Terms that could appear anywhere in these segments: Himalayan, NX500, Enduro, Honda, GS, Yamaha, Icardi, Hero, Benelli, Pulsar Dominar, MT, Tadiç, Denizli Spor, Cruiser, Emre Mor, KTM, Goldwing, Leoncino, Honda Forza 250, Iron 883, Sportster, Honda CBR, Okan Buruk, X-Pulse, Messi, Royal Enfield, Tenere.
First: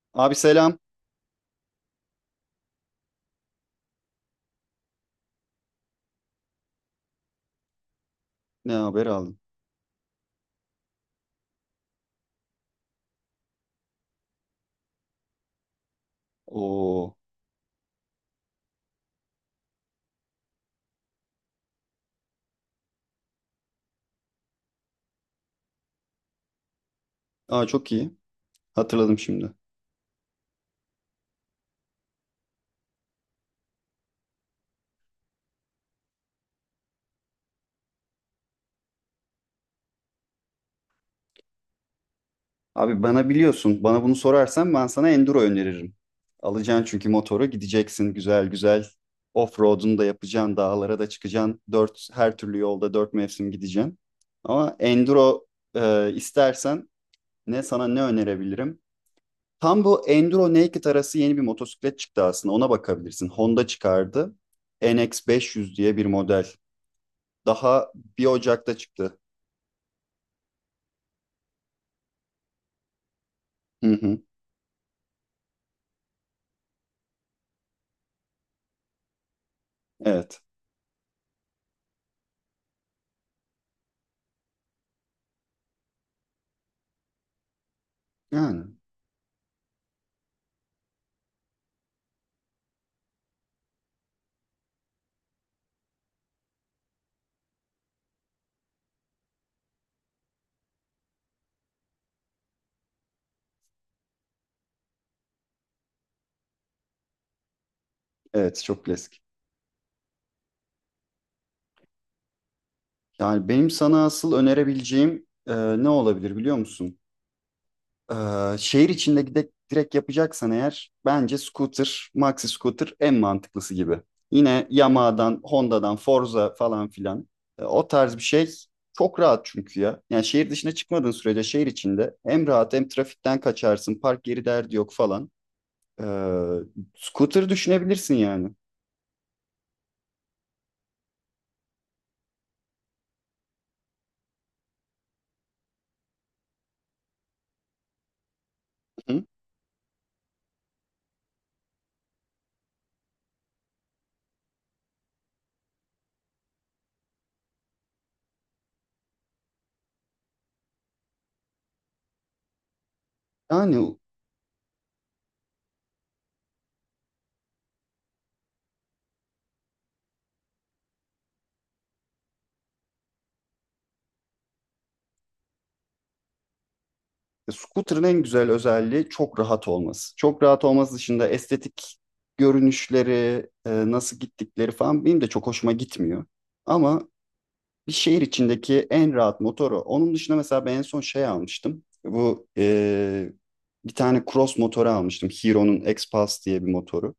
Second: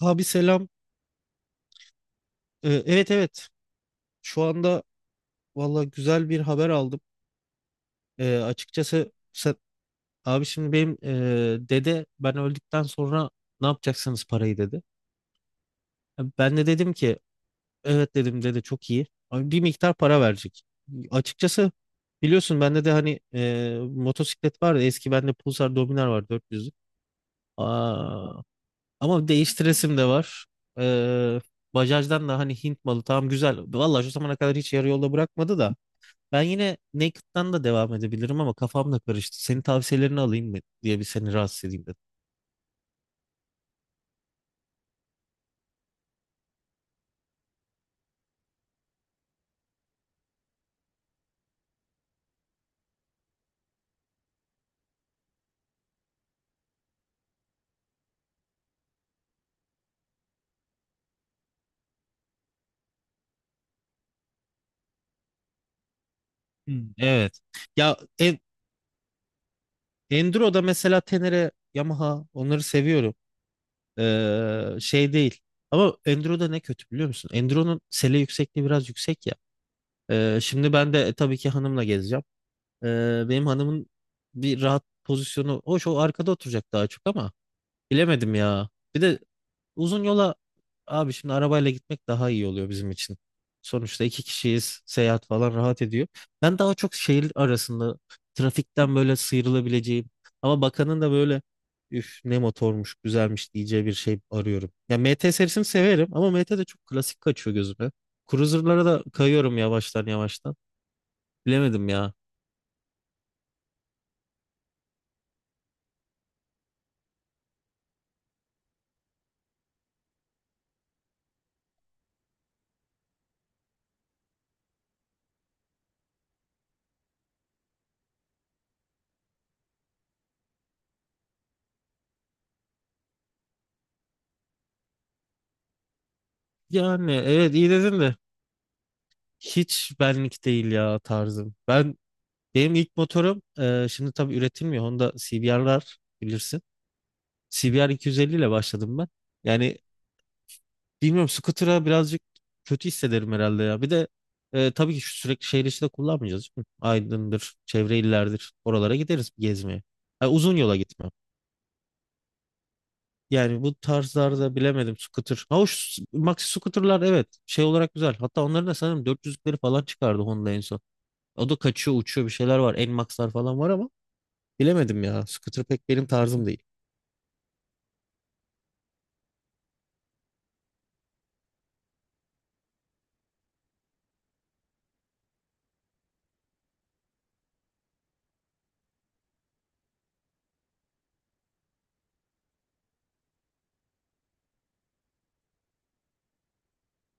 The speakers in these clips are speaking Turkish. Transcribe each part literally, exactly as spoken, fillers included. Abi Abi selam. selam. Ee, evet evet. Şu anda valla güzel bir haber aldım. Ee, Ne haber Açıkçası aldın? sen, abi şimdi benim e, dede ben öldükten sonra ne yapacaksınız parayı dedi. Ben de dedim Oo. ki evet dedim dede çok iyi. Abi bir miktar para verecek. Açıkçası biliyorsun bende de hani e, motosiklet vardı. Eski bende Pulsar Dominar var dört yüzlük. Aa çok iyi. Aa, Hatırladım ama şimdi. değiştiresim de var. Ee, Bajaj'dan da hani Hint malı tamam güzel. Valla şu zamana kadar hiç yarı yolda bırakmadı da. Ben yine Naked'dan da devam edebilirim ama kafam da karıştı. Senin tavsiyelerini alayım mı diye bir seni rahatsız edeyim dedim. Abi bana biliyorsun. Bana bunu sorarsan ben sana Enduro öneririm. Alacaksın çünkü motoru gideceksin güzel güzel. Off-road'unu da yapacaksın. Dağlara da çıkacaksın. Dört, her türlü yolda dört mevsim gideceksin. Ama Enduro e, istersen ne sana ne önerebilirim? Tam bu Enduro Naked arası yeni bir motosiklet çıktı aslında. Ona bakabilirsin. Honda çıkardı. N X beş yüz diye bir model. Hmm. Evet. Daha Ya bir en, Ocak'ta çıktı. Enduro'da mesela Tenere, Yamaha onları seviyorum. Hı hı, Ee, şey değil. Ama Enduro'da ne kötü biliyor musun? Enduro'nun sele yüksekliği biraz yüksek ya. Ee, evet. şimdi ben de e, tabii ki hanımla gezeceğim. Ee, benim hanımın bir rahat pozisyonu. Hoş o arkada oturacak daha çok ama bilemedim ya. Yani Bir de uzun yola abi şimdi arabayla gitmek daha iyi oluyor bizim için. Sonuçta iki kişiyiz. Seyahat falan rahat ediyor. Ben daha çok şehir arasında trafikten böyle sıyrılabileceğim ama bakanın da böyle üf ne motormuş güzelmiş diyeceği bir şey arıyorum. Ya M T serisini severim ama M T de çok klasik kaçıyor gözüme. evet çok Cruiser'lara da klasik. kayıyorum yavaştan yavaştan. Bilemedim ya. Yani benim sana asıl önerebileceğim e, ne olabilir biliyor musun? E, şehir içinde gidip direkt yapacaksan eğer bence scooter, maxi scooter en mantıklısı gibi. Yine Yamaha'dan, Honda'dan, Forza falan filan. E, o tarz bir şey çok rahat çünkü ya. Yani şehir dışına çıkmadığın sürece şehir içinde hem rahat hem trafikten kaçarsın. Park yeri derdi yok falan. E, Yani scooter evet iyi dedin düşünebilirsin de yani. hiç benlik değil ya tarzım. Ben Benim ilk motorum e, şimdi tabii üretilmiyor. Honda C B R'lar bilirsin. C B R iki yüz elli ile başladım ben. Hı? Yani bilmiyorum scooter'a birazcık kötü hissederim herhalde ya. Bir de e, tabii ki şu sürekli şehir içinde kullanmayacağız, değil mi? Aydın'dır, çevre illerdir. Oralara gideriz gezmeye. Yani uzun yola gitmem. Yani bu Yani tarzlarda bilemedim scooter. Ha hoş maxi scooter'lar evet şey olarak güzel. Hatta onların da sanırım dört yüzlükleri falan çıkardı Honda en son. O da kaçıyor uçuyor bir şeyler var. N-Max'lar falan var ama bilemedim ya. Scooter pek benim tarzım değil. E, Scooter'ın en güzel özelliği çok rahat olması. Çok rahat olması dışında estetik görünüşleri, e, nasıl gittikleri falan benim de çok hoşuma gitmiyor. Ama bir şehir içindeki en rahat motoru. Onun dışında mesela ben en son şey almıştım. Bu e, bir tane cross motoru almıştım. Hero'nun X-Pulse diye bir motoru.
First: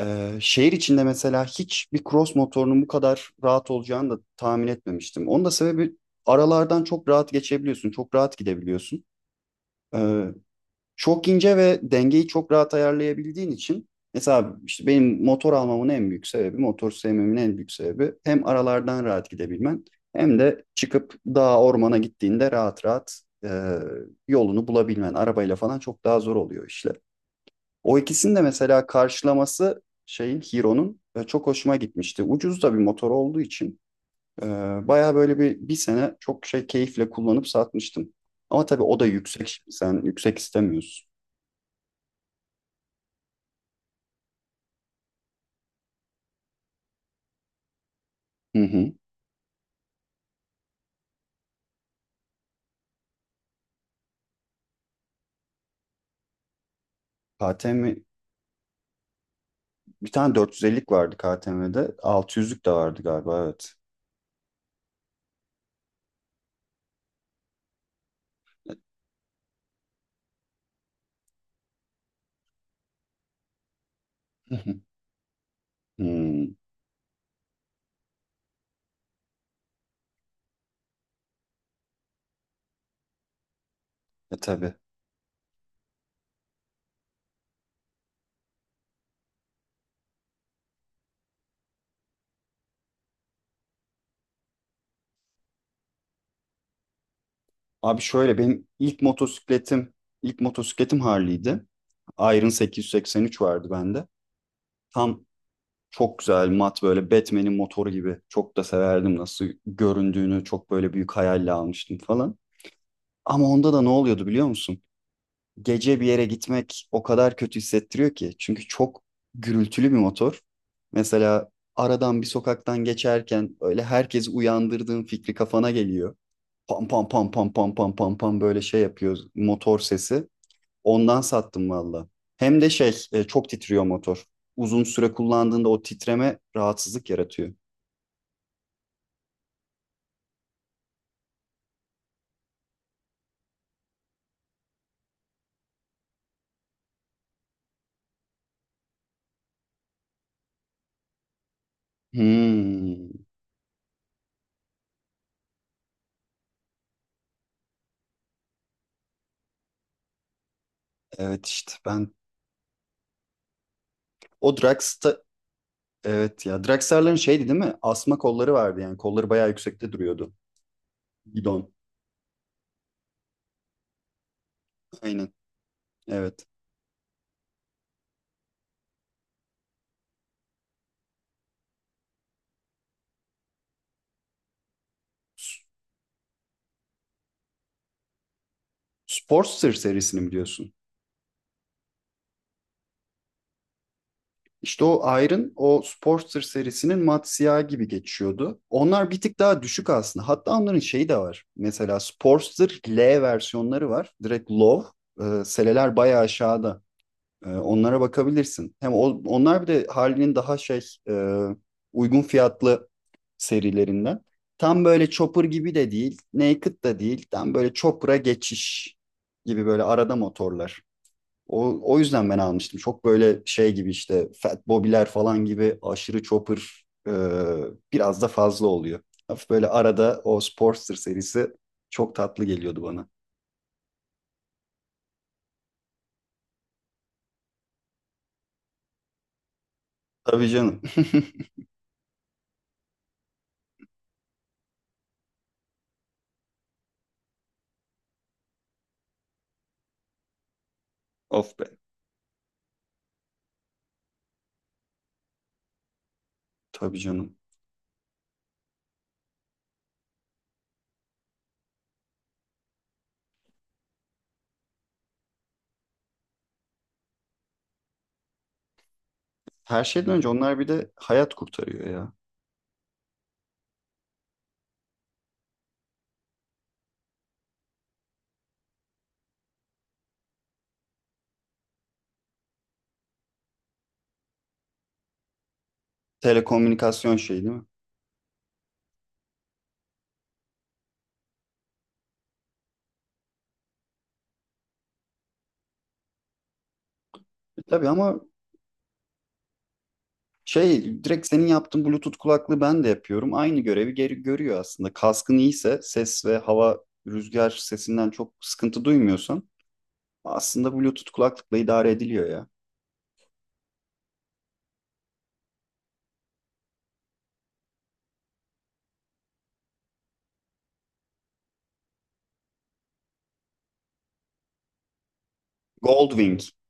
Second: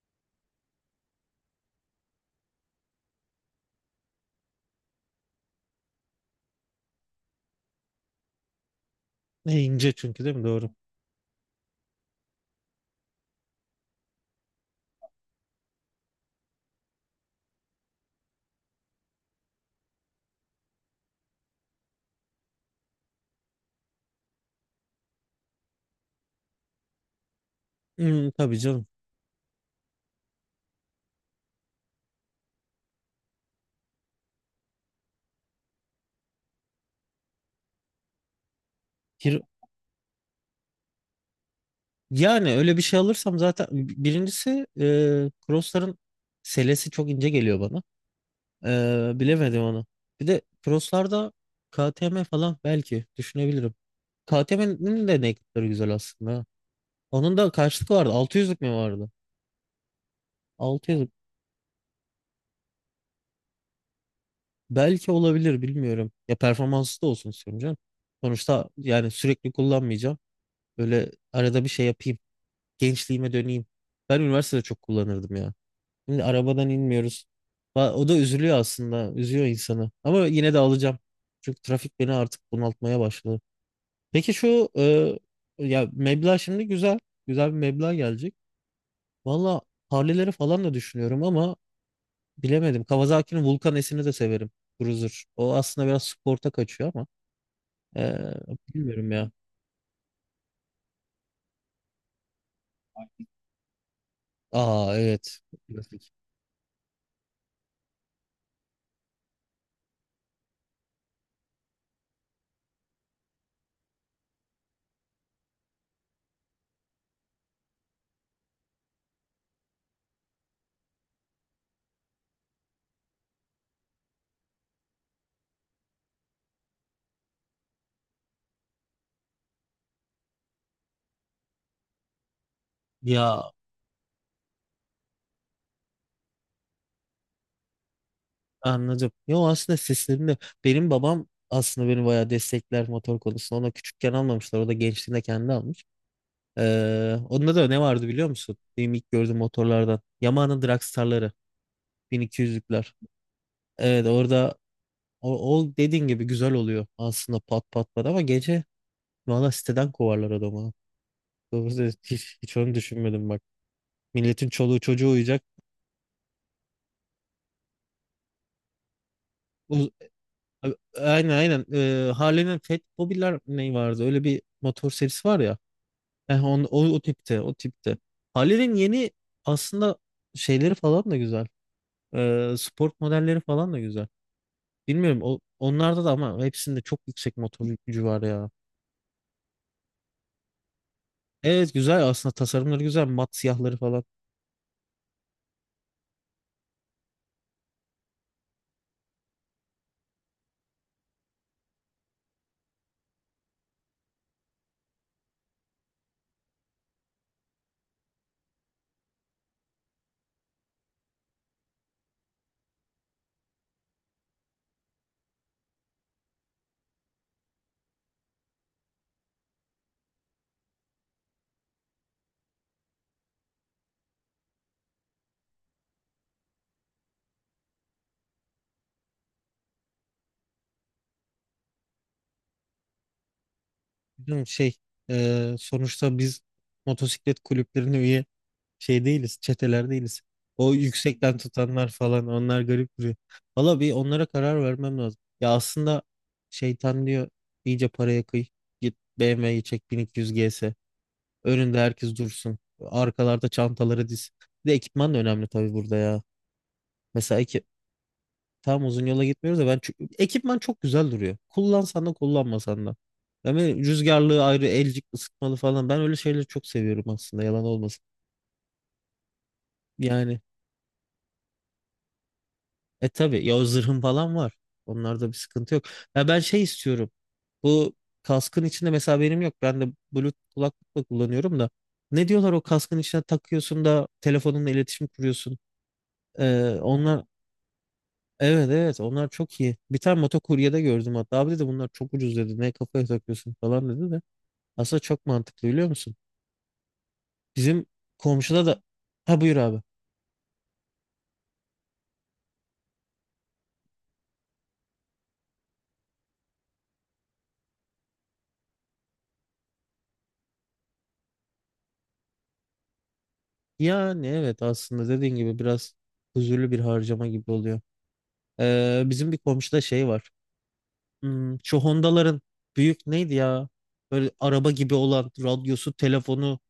E, şehir içinde mesela hiçbir cross motorunun bu kadar rahat olacağını da tahmin etmemiştim. Onun da sebebi aralardan çok rahat geçebiliyorsun, çok rahat gidebiliyorsun. E, ince çünkü Ee, değil mi? Doğru. çok ince ve dengeyi çok rahat ayarlayabildiğin için mesela işte benim motor almamın en büyük sebebi, motor sevmemin en büyük sebebi hem aralardan rahat gidebilmen hem de çıkıp dağa ormana gittiğinde rahat rahat e, yolunu bulabilmen. Arabayla falan çok daha zor oluyor işler. O Hmm, ikisinin de tabii mesela canım. karşılaması şeyin Hero'nun e, çok hoşuma gitmişti. Ucuz da bir motor olduğu için e, baya böyle bir, bir sene çok şey keyifle kullanıp satmıştım. Ama tabii o da Hir- yüksek. Sen yüksek istemiyorsun. Yani öyle bir şey alırsam zaten birincisi e, crossların selesi çok ince geliyor bana. Hı hı. E, bilemedim onu. Bir de crosslarda K T M falan belki düşünebilirim. K T M'nin de naked'ları güzel aslında, ha. Onun da kaçlık K T M vardı? altı yüzlük mi vardı? bir tane dört yüz ellilik altı yüzlük. vardı K T M'de. altı yüzlük de vardı galiba evet. Belki olabilir bilmiyorum. Ya performanslı da olsun istiyorum canım. Sonuçta yani sürekli kullanmayacağım. Böyle arada bir şey yapayım. Gençliğime döneyim. Ben üniversitede çok kullanırdım ya. Şimdi Hmm, arabadan inmiyoruz. Va- O da üzülüyor aslında. Üzüyor insanı. Ama yine de alacağım. Çünkü trafik beni artık bunaltmaya başladı. Peki e şu tabii. e, ya meblağ şimdi güzel. Güzel bir meblağ gelecek. Valla Harley'leri falan da düşünüyorum ama bilemedim. Kawasaki'nin Vulcan S'ini de severim. Cruiser. O aslında biraz sporta kaçıyor ama Abi e, şöyle benim ilk bilmiyorum ya. motosikletim ilk motosikletim Harley'di. Iron sekiz yüz seksen üç vardı bende. Aa Tam evet. Klasik. çok güzel mat böyle Batman'in motoru gibi. Çok da severdim nasıl göründüğünü. Çok böyle büyük hayalle almıştım falan. Ama onda da ne oluyordu biliyor musun? gece bir yere gitmek o kadar kötü hissettiriyor ki. Çünkü çok gürültülü bir motor. Mesela aradan bir sokaktan geçerken öyle herkesi uyandırdığın fikri kafana geliyor. Pam pam pam pam pam pam pam pam böyle şey yapıyor motor sesi. Ondan sattım valla. Hem de şey e, çok Ya titriyor motor. Uzun süre kullandığında o titreme rahatsızlık yaratıyor. anladım. Yo aslında seslerinde benim babam aslında beni bayağı destekler motor konusunda. Ona küçükken almamışlar. O da gençliğinde kendi almış. Ee, onda da ne vardı biliyor musun? Benim ilk gördüğüm motorlardan. Yamaha'nın Dragstar'ları. bin iki yüzlükler. Hmm, Evet orada o, o dediğin gibi güzel oluyor aslında pat pat pat ama gece valla siteden kovarlar adamı. evet işte Doğrusu ben hiç, hiç onu düşünmedim bak. Milletin o çoluğu çocuğu Drax'ta, uyuyacak. evet ya Drax'ların şeydi değil mi? Asma kolları vardı yani kolları bayağı yüksekte Uz- duruyordu. Aynen aynen. Gidon. Ee, Harley'nin Fat Bobby'ler ne vardı? Öyle bir motor serisi Aynen. var ya. Eh, Evet. on, o, o tipte, o tipte. Halil'in yeni aslında şeyleri falan da güzel. Ee, sport modelleri falan da güzel. Bilmiyorum o, S- onlarda da ama hepsinde çok yüksek motor gücü var ya. Sportster serisini mi diyorsun? Evet güzel aslında, tasarımları güzel. Mat siyahları falan. İşte o Iron, o Sportster serisinin mat siyah gibi geçiyordu. Onlar bir tık daha düşük aslında. Hatta onların şeyi de var. Mesela Sportster L versiyonları var. Direkt low. Ee, seleler bayağı aşağıda. Ee, onlara bakabilirsin. Hem o- onlar bir de Harley'nin daha şey e, uygun fiyatlı serilerinden. Tam böyle Chopper gibi de değil, Naked da değil. Tam böyle Chopper'a geçiş gibi böyle arada motorlar. O, o yüzden ben almıştım. Çok böyle şey gibi işte Fat Bobby'ler falan gibi aşırı Chopper e, biraz da fazla oluyor. Hafif böyle arada o Sportster serisi çok tatlı geliyordu bana. Bilmiyorum, şey e, sonuçta biz motosiklet kulüplerine üye şey değiliz, çeteler değiliz. Tabii O canım. yüksekten tutanlar falan onlar garip duruyor. Valla bir onlara karar vermem lazım. Ya aslında şeytan diyor iyice paraya kıy. Git B M W'yi çek, bin iki yüz G S. Of be. Önünde herkes dursun. Arkalarda çantaları diz. Bir de ekipman da önemli tabii burada ya. Tabii canım. Mesela ekip tam uzun yola gitmiyoruz da ben çü- ekipman çok güzel duruyor. Kullansan da kullanmasan da. Yani rüzgarlığı ayrı, elcik ısıtmalı falan. Ben öyle şeyleri çok seviyorum aslında, yalan olmasın. Her şeyden önce Yani onlar bir de hayat kurtarıyor ya. e tabii ya o zırhın falan var. Onlarda bir sıkıntı yok. Ya ben şey istiyorum. Bu kaskın içinde mesela benim yok. Ben de Bluetooth kulaklıkla kullanıyorum da. Ne diyorlar o kaskın içine takıyorsun da telefonunla iletişim kuruyorsun. Ee, Telekomünikasyon onlar şeyi değil mi? evet evet onlar çok iyi. Bir tane motokuryede gördüm hatta. Abi dedi bunlar çok ucuz dedi. Ne kafaya takıyorsun falan dedi de. Aslında çok mantıklı biliyor musun? E Bizim tabii ama komşuda da ha buyur abi. şey direkt senin yaptığın Bluetooth kulaklığı ben de yapıyorum. Aynı görevi geri görüyor aslında. Kaskın iyiyse ses ve hava rüzgar sesinden çok sıkıntı duymuyorsan aslında Bluetooth kulaklıkla idare ediliyor ya. Yani evet aslında dediğin gibi biraz huzurlu bir harcama gibi oluyor. Ee, bizim bir komşuda şey var. Hmm, şu Honda'ların büyük neydi ya? Böyle araba gibi olan radyosu, Goldwing. telefonu,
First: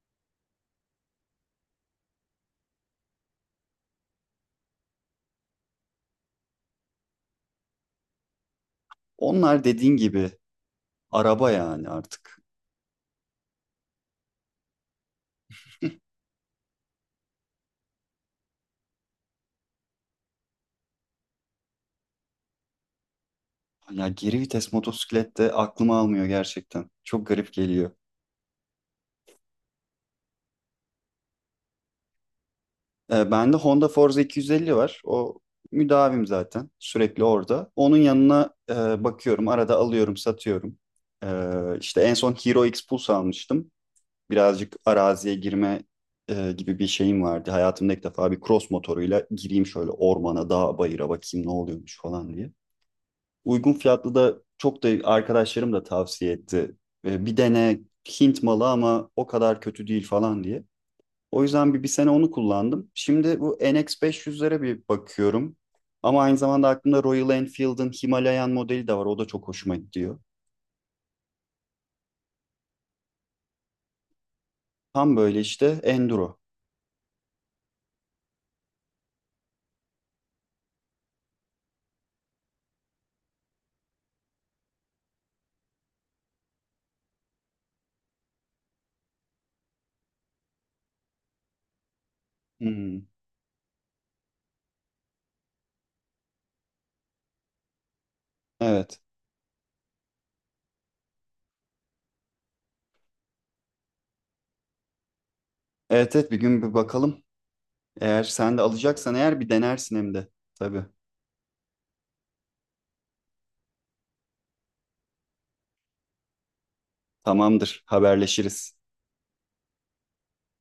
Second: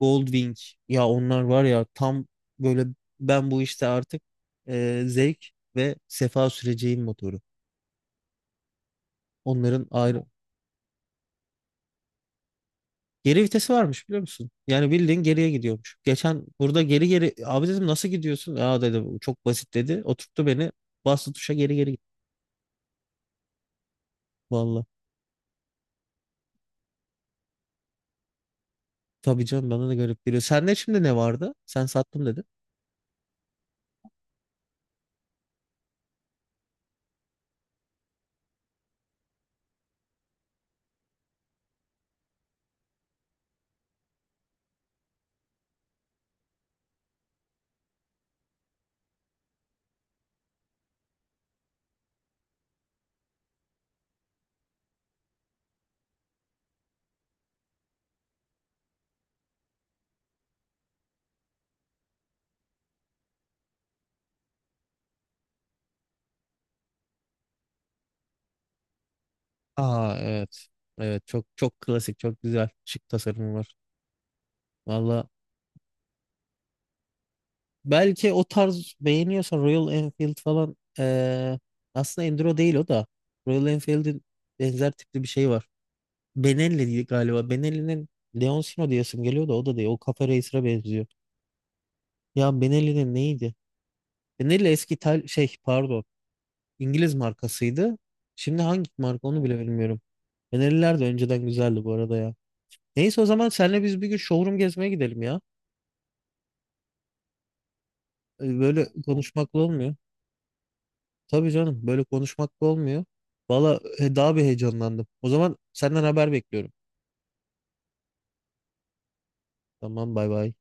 Goldwing. Ya onlar var ya tam böyle ben bu işte artık e, zevk ve sefa süreceğin motoru. Onlar Onların dediğin ayrı. gibi araba yani artık. Geri vitesi varmış biliyor musun? Yani bildiğin geriye gidiyormuş. Geçen burada geri geri abi dedim nasıl gidiyorsun? Aa dedi "Bu çok basit dedi. Oturttu beni bastı tuşa geri geri gitti. Ya geri vites Valla. motosiklet de aklıma almıyor gerçekten. Çok garip geliyor. Tabii canım, bana da garip geliyor. Sende şimdi ne vardı? Sen sattım dedin. E, bende Honda Forza iki yüz elli var. O müdavim zaten. Sürekli orada. Onun yanına e, bakıyorum. Arada alıyorum, satıyorum. E, işte en son Hero X Pulse almıştım. Birazcık araziye girme e, gibi bir şeyim vardı. Hayatımda ilk defa bir cross motoruyla gireyim şöyle ormana, dağa, bayıra bakayım ne oluyormuş falan diye. Uygun fiyatlı da çok da arkadaşlarım da tavsiye etti. E, bir dene Hint malı ama o kadar kötü değil falan diye. O yüzden bir, bir sene onu kullandım. Şimdi bu N X beş yüzlere bir bakıyorum. Ama aynı zamanda aklımda Royal Enfield'ın Himalayan modeli de var. O da çok hoşuma Aa gidiyor. evet. Evet çok çok klasik, çok güzel, şık tasarımı var. Tam Valla böyle işte enduro. belki o tarz beğeniyorsan Royal Enfield falan eee, aslında Enduro değil o da. Royal Enfield'in benzer tipli bir şey var. Benelli diye galiba. Benelli'nin Leoncino diyesim geliyor da o da değil. O Cafe Racer'a benziyor. Ya Hmm, Benelli'nin neydi? Benelli eski İtal şey, pardon, İngiliz markasıydı. Şimdi hangi evet. marka onu bile bilmiyorum. Benelliler de önceden güzeldi bu arada ya. Neyse o zaman senle biz bir gün showroom gezmeye gidelim ya. Evet evet bir gün bir bakalım. Eğer sen E, de Böyle alacaksan eğer bir konuşmakla olmuyor. denersin hem de. Tabii. Tabii canım, böyle konuşmakla olmuyor. Valla e, daha bir heyecanlandım. O zaman senden haber bekliyorum. Tamamdır. Haberleşiriz. Tamam, bay bay.